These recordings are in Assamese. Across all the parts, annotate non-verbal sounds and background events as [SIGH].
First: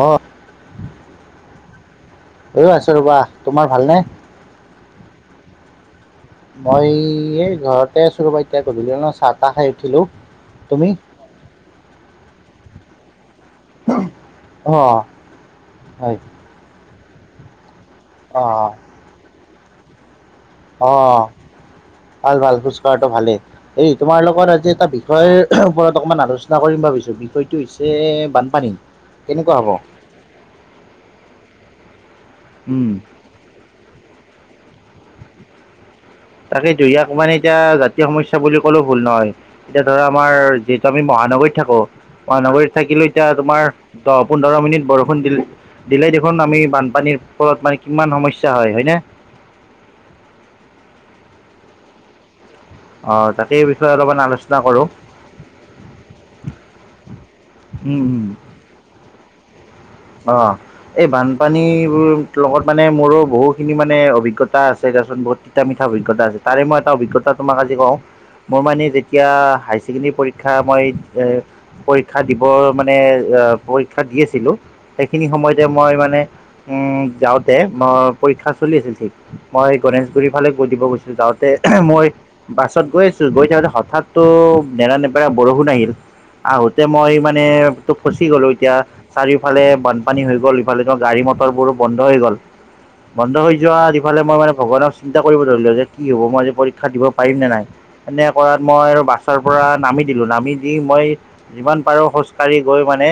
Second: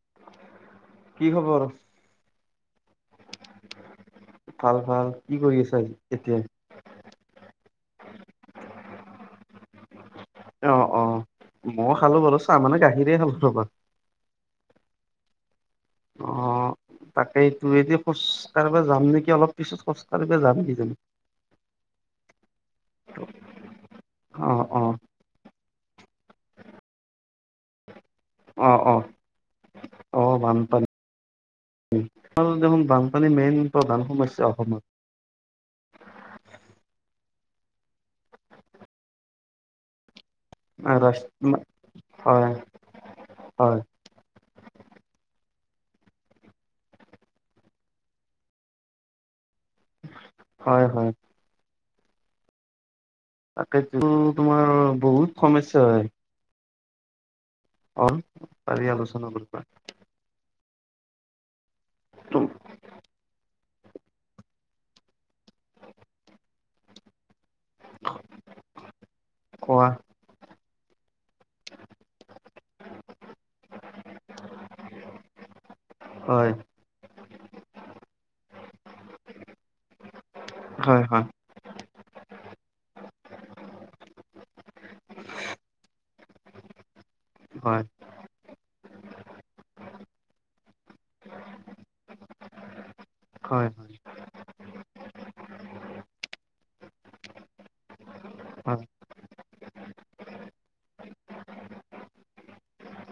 অ কি খবৰ? এই আছো ৰবা তোমাৰ ভালনে ভাল ভাল কি কৰি আছা আজি মই এই ঘৰতে আছো ৰ'বা এতিয়া গধূলি হল নহয় চাহ তাহ খাই উঠিলো অ তুমি অ মই খালো বাৰু চাহ মানে গাখীৰে খালো ৰবা অ হয় অ' তাকে তো এতিয়া খোজ অ কাঢ়ব যাম নেকি অলপ পিছত খচ কলিলে যাবে অ কিজানি ভাল ভাল খোজ কঢ়া ভালেই এই তোমাৰ লগত অ' আজি এটা অ' বিষয় ওপৰত অকণমান আলোচনা কৰিম ভাবিছোঁ বিষয়টো হৈছে বানপানী অ' অ' কেনেকুৱা হ'ব আৰ দেখন উম বানপানীৰ মেইন প্ৰধান সমস্যা অসমত তাকেটো ইয়াক মানে এতিয়া জাতীয় সমস্যা বুলি ক'লেও ভুল নহয় এতিয়া ধৰা আমাৰ যিহেতু আহ আমি ৰাষ্ট মহানগৰীত থাকো হয় মহানগৰীত থাকিলো এতিয়া তোমাৰ হয় দহ পোন্ধৰ মিনিট বৰষুণ দিলে দিলে দেখোন আমি বানপানীৰ ওপৰত মানে কিমান সমস্যা হয় হয়নে হয় হয় অঁ তাকেই বিষয়ে তাকেটো অলপমান আলোচনা তোমাৰ কৰোঁ বহুত সমস্যা হয় উম অ উম পাৰি আলোচনা কৰিবা অ এই বানপানী তুম লগত মানে মোৰো বহুত বহুখিনি মানে অভিজ্ঞতা আছে দেচোন বহুত তিতা মিঠা অভিজ্ঞতা আছে। তাৰে মই এটা অভিজ্ঞতা তোমাক আজি কওঁ মোৰ মানে যেতিয়া হাই কোৱা ছেকেণ্ডেৰী পৰীক্ষা মই পৰীক্ষা দিব মানে পৰীক্ষা দি আছিলোঁ সেইখিনি সময়তে মই মানে হয় উম যাওঁতে মই পৰীক্ষা চলি আছিল ঠিক মই গনেেশগুৰি ফালে গৈ দিব হয় গৈছিলো হয় যাওঁতে মই বাছত গৈ আছো গৈ থাকোতে হঠাৎটো নেৰা নেপেৰা বৰষুণ আহিল আহোতে মই মানে হয় তটো ফচি গলো এতিয়া চাৰিও ফালে বানপানী হৈ গ'ল ইফালে ত গাড়ী মটৰ বোৰো বন্ধ হৈ গ'ল বন্ধ হৈ হয় যোৱা হয়। ইফালে মই মানে ভগৱানৰ চিন্তা কৰিব ধৰি লও যে কি হ'ব মই আজি পৰীক্ষা দিব পাৰিম নে নাই এনে কৰাত মই হয় আৰু বাছ পৰা নামি দিলোঁ নামি দি মই যিমান পাৰোঁ খোজকাঢ়ি গৈ মানে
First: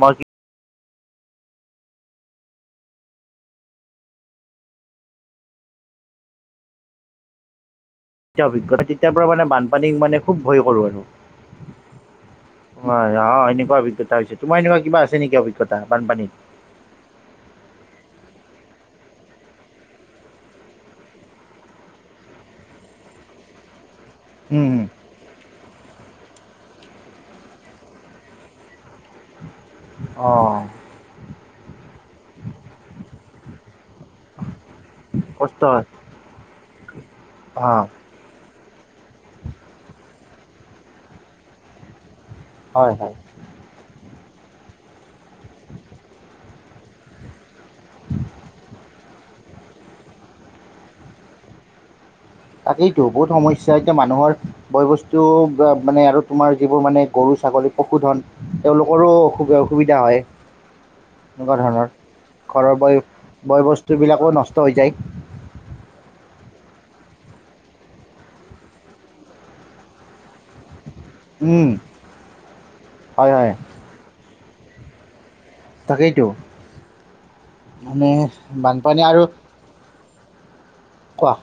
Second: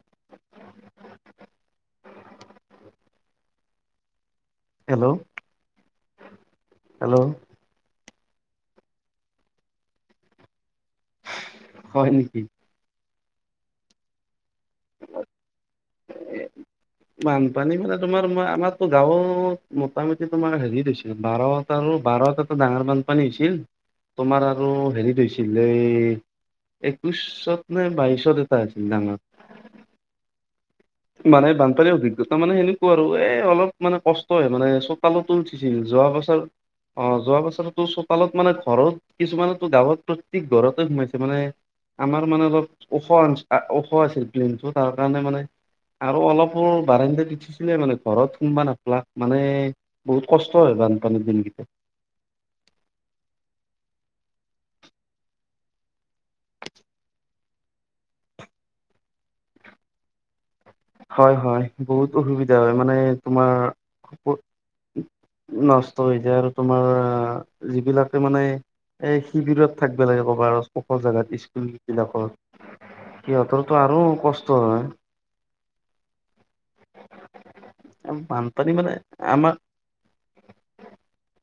মই হেল্ল' হেল্ল' তেতিয়া অভিজ্ঞতা তেতিয়াৰ পৰা মানে বানপানীক মানে খুব ভয় কৰোঁ আৰু হয় নেকি হয় অ এনেকুৱা অভিজ্ঞতা হৈছে তোমাৰ এনেকুৱা কিবা আছে নেকি অভিজ্ঞতা বানপানীত বানপানী মানে তোমাৰ মই আমাৰতো গাঁৱত মোটামুটি তোমাৰ হেৰিছিল বাৰটা আৰু বাৰৰ এটাটো ডাঙৰ বান্ধপানী হৈছিল তোমাৰ আৰু উম হেৰিত হৈছিল একৈশত নে বাইশত এটা আছিল ডাঙৰ অঁ মানে অভিজ্ঞতা মানে সেনেকুৱা আৰু এ অলপ মানে কষ্টে মানে চোতালতো কষ্ট উঠিছিল হয় যোৱা বাছৰ অ যোৱা বছৰটো অ তোৰ চোপালত মানে ঘৰত কিছুমানো গাঁৱত প্ৰত্যেক ঘৰতে সোমাইছে মানে আমাৰ মানে অলপ হয় ওখ হয় ওখ আছিল প্লেইনটো তাৰ কাৰণে মানে আৰু অলপ বাৰ উঠিছিলে মানে ঘৰত সোনমবা নাাপলাক মানে বহুত কষ্ট হয় বানপানীৰ দিনকেইটা। তাকেইতো বহুত সমস্া এতিয়া মানুহৰ বয় বস্তু মানে আৰু তোমাৰ যিবোৰ মানে গৰু ছাগলী পশুধন তেওঁলোকৰো অসুবিধা হয়। হয় এনেকুৱা হয় ধৰণৰ বহুত অসুবিধা হয় ঘৰৰ বয় মানে, তোমাৰ বয় বস্তুবিলাকো নষ্ট হৈ যায় নষ্ট হৈ যায় আৰু। তোমাৰ যিবিলাকে মানে এ শিবিৰত থাকিব লাগে কবাৰ ওখ জাগাত স্কুল উম, বিলাকত হয় হয় সিহঁতৰো আৰু কষ্ট হয় তাকেইতো মানে মানে বানপানী আৰু আমাৰ কোৱা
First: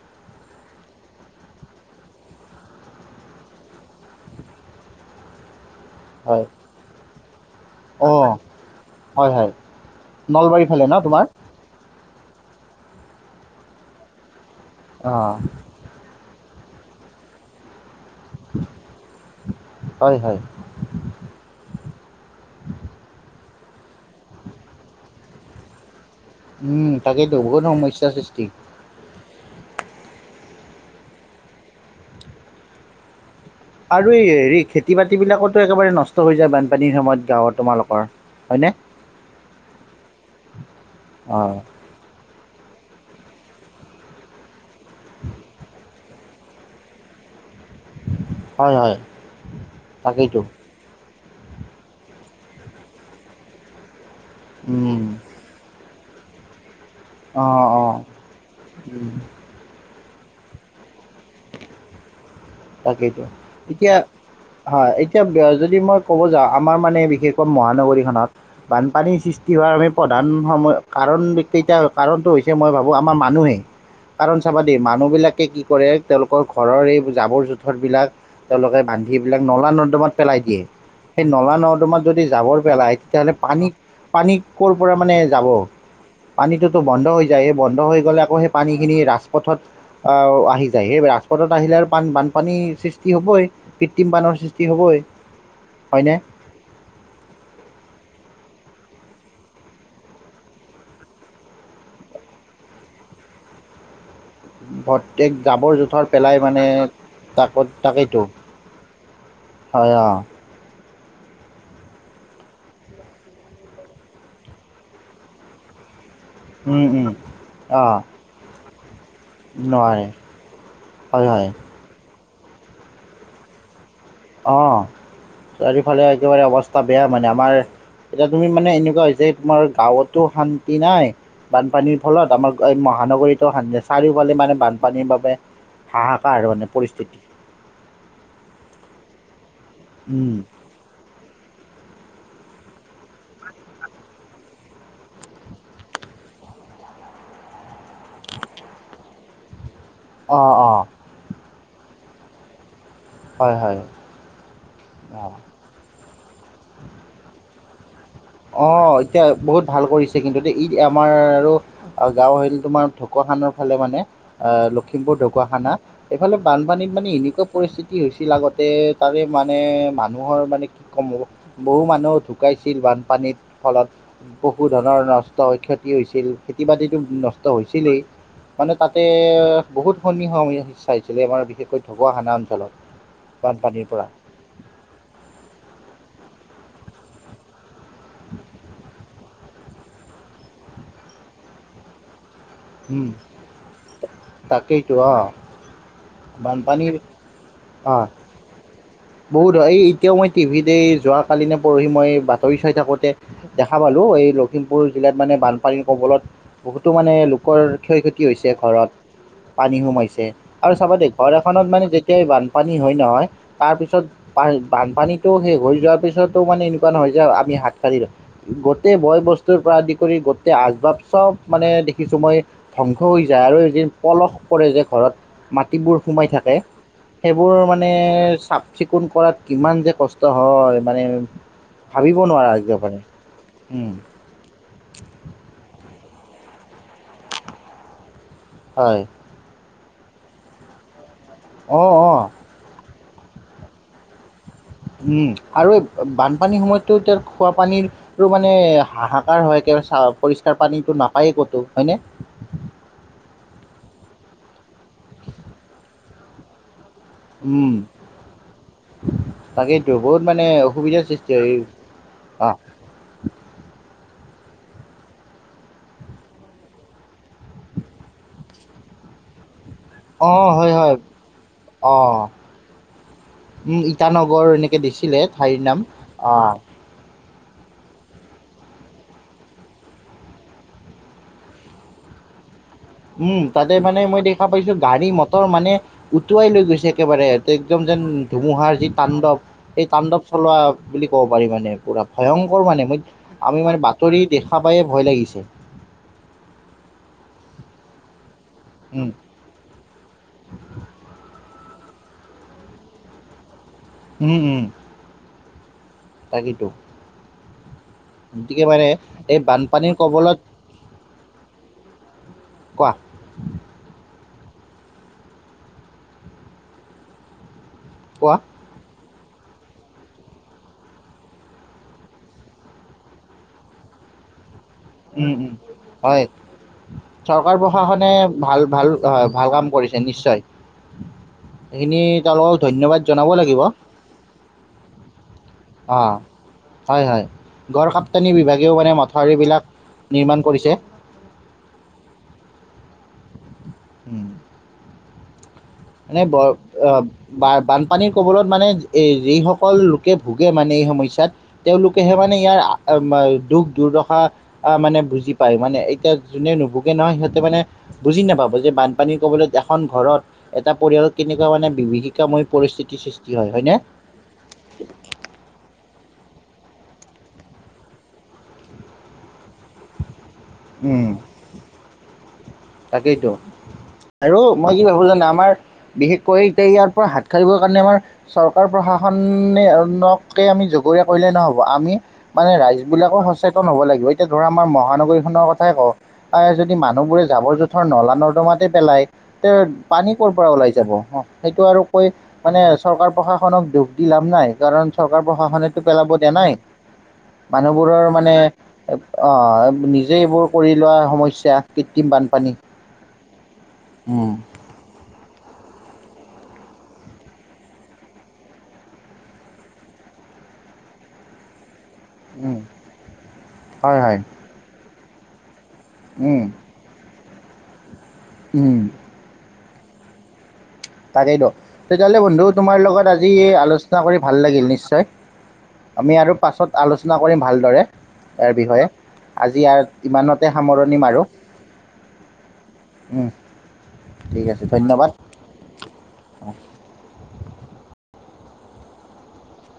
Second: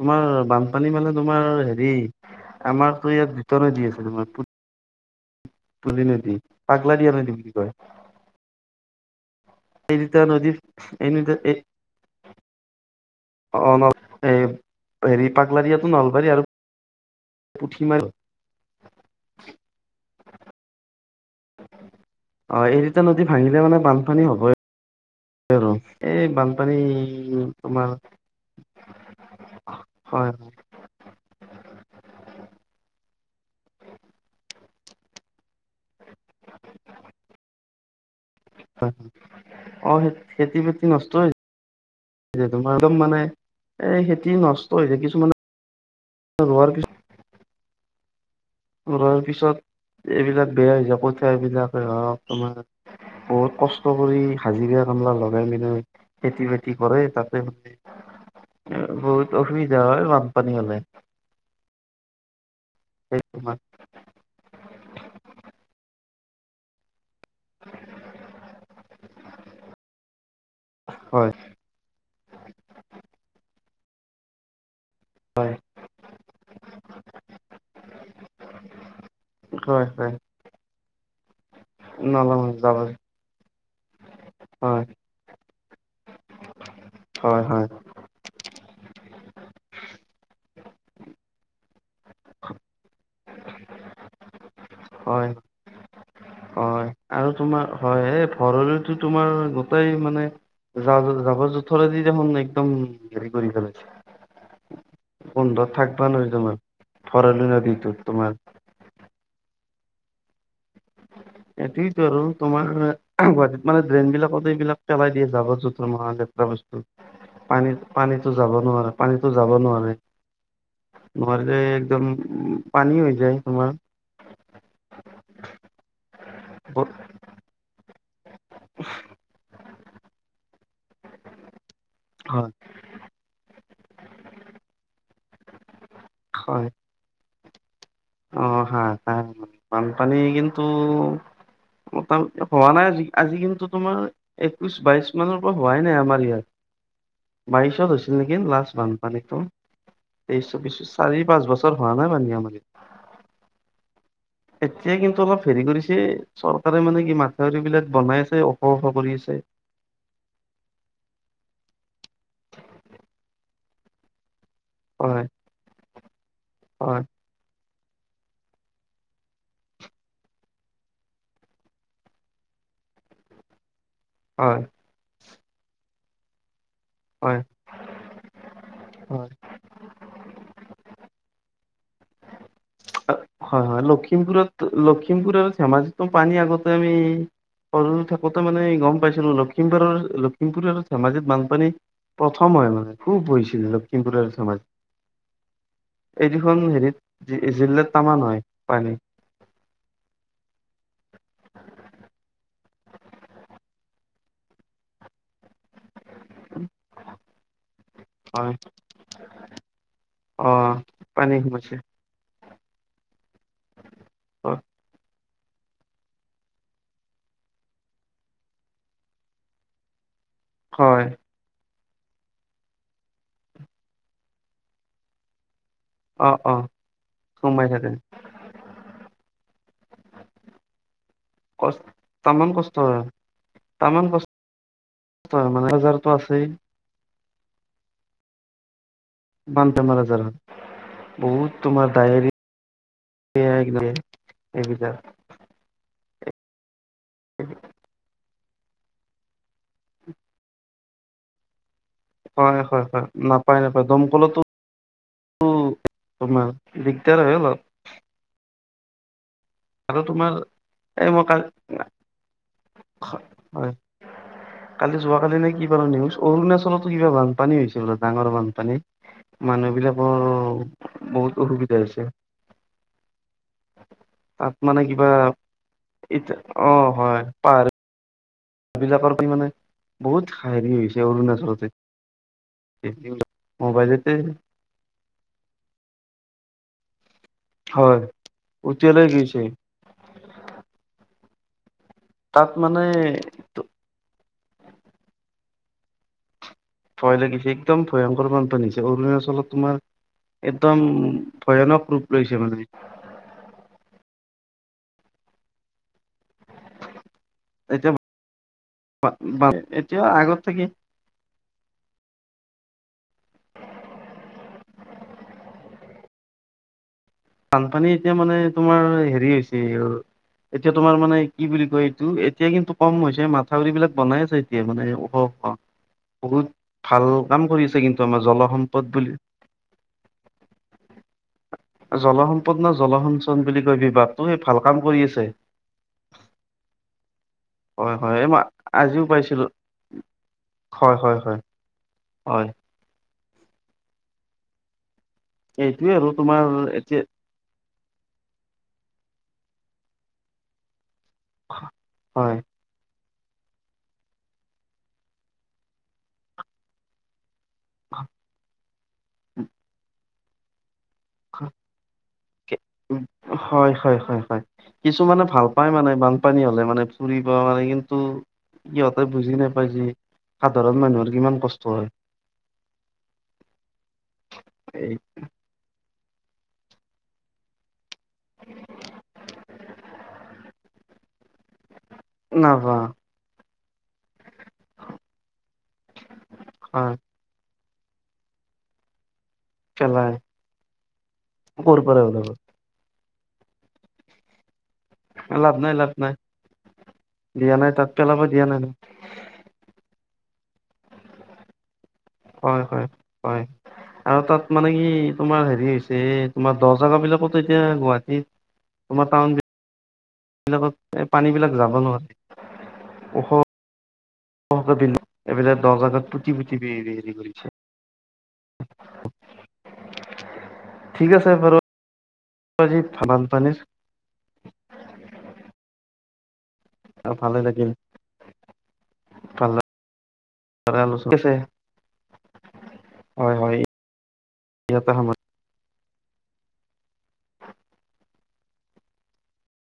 তোমাৰ বানপানী মানে তোমাৰ হেৰি আমাৰতো ইয়াত ভিতৰনেই দি আছে তোৰ তুলি নে দি পাগলা দিয়া নে দিম অ' হয় হয় এই দুটা নদীত নলবাৰীৰ ফালে ন তোমাৰ? এই অ' ন হেৰি অঁ পাগলাৰিয়াতটো নলবাৰী আৰু পুঠি মাৰ হয় হয় অ' এই দুত নদী ভাঙিলে মানে বানপানী হবই আৰু। এই বানপানী উম, তাকেইতো বহুত তোমাৰ সমস্যাৰ সৃষ্টি হয় হয়। আৰু এই হেৰি খেতি বাতি বিলাকত একেবাৰে নষ্ট হৈ যায় বানপানীৰ সময়ত গাঁৱৰ তোমালোকৰ, হয়নে? অ' খেতি বাতি নষ্ট অঁ েতোমাৰ একদম মানে, এ খেতি নষ্ট হৈছোয় কিছুমানে কিছ হয় হয় ৰোৱাৰ পিছত, তাকেইতো এইবিলাক বেয়া হৈ যাপত চঠাইবলাকে হওক তোমাৰ বহুত কষ্ট কৰি হাজিৰা উম কামলা লগাই পিনই খেতি বাতি কৰে, তাতে অ' অ' মানে উম বহুত অসুবিধা হয় মান ক্পনলে। তাকেইতো, এতিয়া হয় এতিয়া যদি মই ক'ব যাওঁ আমাৰ মানে বিশেষকৈ মহানগৰীখনত বানপানীৰ সৃষ্টি হোৱাৰ আমি প্ৰধান সময় হয় কাৰণকেইটা কাৰণ হৈছে মই ভাবো আমাৰ মানুহেই। কাৰণ চাবা দেই মানুহ বিলাকে হয় কি কৰে তেওঁলোকৰ ঘৰৰ এই জাবৰ জোথৰবিলাক তেওঁলোকে বান্ধিবিলাক নলা হয় নৰ্দমাত হয় পেলাই দিয়ে। সেই নলা নৰ্দমাত যদি নলা যাবৰ জাবৰ পেলায় তেতিয়াহ'লে পানী পানী ক'ৰ হয় পৰা মানে যাব। পানীটোতো বন্ধ হৈ হয় যায় স হয় বন্ধ হৈ গ'লে আকৌ পানীখিনি ৰাজপথত আহি যায় সেই ৰাজপথত আহিলে আৰু পান বানপানী হ'বই কৃত্ৰিম পণৰ সৃষ্টি হ'বই, হয় হয়নে? হয় আৰু তোমাৰ হয় এই ভৰলতো তোমাৰ গোটেই মানে জ জাবৰ জোথৰেদি দেখোন একদম, হেৰি কৰি প্ৰত্যেক পেলাইছে। জাবৰ কন্ধত জোঁথৰ থাকিবা ন, পেলাই তোমাৰ মানে ভৰালি তাকত নদীটো তাকেইতো তোমাৰ। [INAUDIBLE] হয় আ এইটোয়তো আৰু তোমাৰ গুৱাহাটীত মানে ড্ৰেইন বিলাকত এইবিলাক পেলাই দিয়ে যাব জোথৰ ম টা বস্তু, পানীত অঁ পানীতো যাব নোৱাৰা। পানীতো যাব নোৱাৰে, হয় হয় নোৱাৰিলে একদম উ পানী হৈ যায় তোমাৰ। অ' চাৰিওফালে একেবাৰে অৱস্থা বেয়া মানে আমাৰ এতিয়া তুমি মানে এনেকুৱা হৈছে তোমাৰ গাঁৱতো শান্তি নাই, বা বানপানীৰ ফলত হয় আমাৰ এই মহানগৰীতটো স চাৰিওফালে মানে বানপানীৰ বাবে হাহাকাৰ মানে পৰিস্থিতি। আহ হা বানপানী উম, কিন্ত মোটামুটি হোৱা নাই আজ আজি কিন্তো তোমাৰ একৈশ বাইশ মানৰ পৰা হোৱাই নাই আমাৰ ইয়াত। বাইশত হৈছিল। আছিল নেকি লাষ্ট বানপানীটো এই অ', চৌবি‌শ, অ', চাৰি পাঁচ বছৰ হোৱা নাই পানীটো। হয় হয়। এতিয়া কিন্তু অ'। অলপ হেৰি কৰিছে, চৰকাৰে মানে কি মাথাউৰি বিলাক বনাই আছে ওখ ওখ অ' কৰি এতিয়া আছে। বহুত ভাল কৰিছে কিন্তু এ ই আমাৰ আৰু আৰু গাঁৱ হৰিল তোমাৰ ঢুৱাখানৰ ফালে মানে লখিমপুৰ হয় ঢকুৱাখানা এইফালে বানপানীত হয় মানে এনেকুৱা পৰিস্থিতি কি হৈছিল আগতে তাৰে মানে মানুহৰ মানে কি ক'ম বহু মানুহ ঢুকাইছিল বান। পানীৰ ফলত হয় বহু ধৰণৰ নষ্ট ক্ষতি হৈছিল। ক্ষেতিবাদীটো হয় নষ্ট হৈছিলেই মানে তাতে হয়। বহুত সনি চাইছিলে আমাৰ বিশেষকৈ ঢকুৱা খানাত গলো। হয় হয়, লক্ষিমপুৰত লক্ষিমপুৰ আৰু ধেমাজিতো পানী আগতে আমি সৰু থাকোঁতে মানে গম পাইছিলোঁ, লখিমপুৰৰ লখিমপুৰ আৰু ধেমাজিত বানপানী প্ৰথম হয় মানে উম, খুব বহিছিল লখিমপুৰৰ ধেমাজি তাকেইতো অ'। এইকিখন হেৰিত জিলাত অ তামান হয় পানী বহুত হয়, এই এতিয়াও মই টিভিতে যোৱ কালি ন পৰহি মই চৰি চাই থাকোঁতে দেখা পালোঁ, এই লখিমপুৰ জিলাত মানে বানপানীৰ কবলত বহুতো মানে ক্ষ ক্ষতি হয় ঘৰত পানী সোমাইছে, অ আৰু চাব দেই ঘৰ পানী এখনত সোমাইছে মানে যেতিয়া বানপানী হয় নহয়, তাৰপিছত বানপানীত শেষ হৈ যোৱাৰ পিছতো মানে এনেকুৱা নহয় যে আমি হাত সাৰি লওঁ, গোটেই বয় বস্তুৰ পৰা আদি কৰি তেয়া আচবাব হয় চব মানে কিছু সময় ধ্বংস হৈ যায়, আৰু এদিন পলস পৰে যে ঘৰত মাটিবোৰ সোমাই অ থাকে। অ সেইবোৰ সোমাই থাকে মানে চাফ চিকুণ কৰাত কিমান যে কষ্ট হয় মানে কষ্ট ভাবিব তামান নোৱাৰা কষ্ট সেইকাৰণে। হয় তামান কষ্ট, মানে বজাৰতো আছেই। হয় মজ বহুত অ তোমাৰ অ ডায়ে উম আৰু এই বানপানীৰ সময়ততো এতিয়া খোৱাাপানীৰো মানে হাহাকাৰ হয়, কৰে পৰিষ্কাৰ পানীটো। নাপায়েই ক'তো হয়নে? হয় হয় হয় নাপায় নাপায় দমকলতো তোমাৰ দিগদাৰ হয় উম অলপ। তাকেইতো আৰু বহুত তোমাৰ মানে অসুবিধাৰ এই মই সৃষ্টি ক হয় অ হয়। কালি যোৱাকালি নে কি ব অৰুণাচলতো কিবা বানপানী হৈছে বোলে ডাঙৰ বানপানী। মানুহ অ হয় হয় এইবিলাকৰ বহুত অসুবিধা অ হৈছে। উম ইটানগৰ এনেকে মানে কিবা দিছিলে ঠাইৰ নাম ই অ হয়। সবিলাকৰ মানে বহুত হেৰি হৈছে অৰুণাচলতে উম তাতে মানে মোবাইলতে মই দেখা পাইছো গাড়ী মটৰ মানে উটুৱাই লৈ গৈছে। একেবাৰে একদম হয় যেন ধুমুহাৰ যি উটিয়ালৈ তাণ্ডৱ, গৈছে সেই তাণ্ডৱ চলোৱা বুলি ক'ব পাৰি মানে। পূৰা ভয়ংকৰ মানে আমি মানে বাতৰি দেখা পায়ে ভয় লাগিছে। ভয় লাগিছে একদম ভয়ংকৰ মান। উম, অৰুণাচলত তোমাৰ একদম ভয়ানক। গুপ লৈছে মানে। উম উম। তাকেইটো। এতিয়া গতিকে মানে এই বানপানীৰ এতিয়া আগত থাকি কবলত কোৱা। [INAUDIBLE] বানপানী এতিয়া মানে কোৱা তোমাৰ হেৰি হৈছে এতিয়া তোমাৰ মানে কি বুলি কয় এইটো এতিয়া কিন্তু কম হৈছে মথাউৰি বিলাক বনাই আছে। ে মানে অ'। উম, উম, হয় বহুত ভাল কাম চৰকাৰ কৰিছে কিন্তু প্ৰশাসনে আমাৰ ভাল ভাল জলসম্পদ বুলি হয় ভাল কাম কৰিছে নিশ্চয় সেইখিনি তেওঁলোকক জলসম্পদ ন ধন্যবাদ জনাব জলসিঞ্চন লাগিব বুলি কয়‌ বিভাগটো সেই ভাল কাম কৰি আছে। অঁ, হয়, হয়। গড় হয় হয় এই কাপ্তানি মই বিভাগেও মানে আজিও পাইছিলো মথাউৰিবিলাক নিৰ্মাণ কৰিছে। হয় হয় হয় হয়। উম। এইটোয়ে আৰু মানে ব তোমাৰ এতিয়া ব বান পানীৰ কবলত মানে এ যিসকল লোকে ভোগে মানে এই সমস্যা ত, তেওঁলোকেহে হয় ইয়াৰ দুখ দুৰ্দশা আহ মানে বুজি পায় মানে এতিয়া যোনে নুবোগে নহয় সিহঁত মানে বুজি নাপাব যে বানপানী ক'বলৈ এখন ঘৰত এটা পৰিয়ালত কেনেকুৱা মানে বিভীষিকাময় পৰিস্থিতিৰ সৃষ্টি হয় হয়নে কিছুমানে ভাল পাই। মানে বানপানী হলে মানে ফুৰিব মানে কিন্তু সিহঁতে বুজি নাপাই যি সাধাৰণ উম মানুহৰ কিমান কষ্ট হয়। তাকেইতো, আৰু মই কি এই ভাবো জানে আমাৰ বিশেষকৈ এতিয়া ইয়াৰ পৰা হাত খাৰিবৰ কাৰণে আমাৰ চৰকাৰ প্ৰশাসনেকে আমি জগৰীয়া কৰিলেই নহ'ব আমি মানে নাভা ৰাইজ বিলাকো সচেতন হ'ব লাগে। এতিয়া ধৰা আমাৰ মহানগৰীখনৰ কথাই কওঁ যদি হয় মানুহবোৰে কগৰ জোঁথৰ নলা নৰ্দমাতে পেলাই। তে পেলাই পানী কৰ'ৰ পৰা ওলাই যাব সেইটো কৰ আৰু পৰা কৈ, ওলাব মানে চৰকাৰ প্ৰশাসনক দোষ দি লাভ নাই কাৰণ চৰকাৰ লাভ নাই প্ৰশাসনেতো লাভ পেলাব দিয় নাই। দিয়া নাই তাত মানুহবোৰৰ পেলাব মানে দিয়া নাই ন আহ নিজে এইবোৰ কৰি লোৱা সমস্যা বানপানী হয় হয় হয় আৰু উম তাত মানে কি তোমাৰ হেৰি হৈছে তোমাৰ দহ জাগ বিলাকতো এতিয়া গুৱাহাটীত, তোমাৰ টাউন এইবলাকত এই পানী বিলাক যাব নোৱাৰে। উম, ওখ হয় হয়। এইবিলাক দহজগাত পুতি উম, পুতি হেৰি কৰিছে। উম। ঠিক আছে তাকেই দ, বাৰু তেতিয়াহ'লে বন্ধু আজি তোমাৰ লগত আজি বানপানীৰ আলোচনা কৰি ভাল লাগিল নিশ্চয় [INAUDIBLE] আমি আৰু পাছত আলোচনা ভালে কৰিম লাগিল ভালদৰে, ইয়াৰ বিষয়ে। আজি ভালদৰে ইয় ইমানতে সামৰণি আলোচনা ম ঠিক আৰু আছে উম, হয় হয় ঠিক আছে ইয়াতে সামৰিছোঁ ধন্যবাদ। অ'।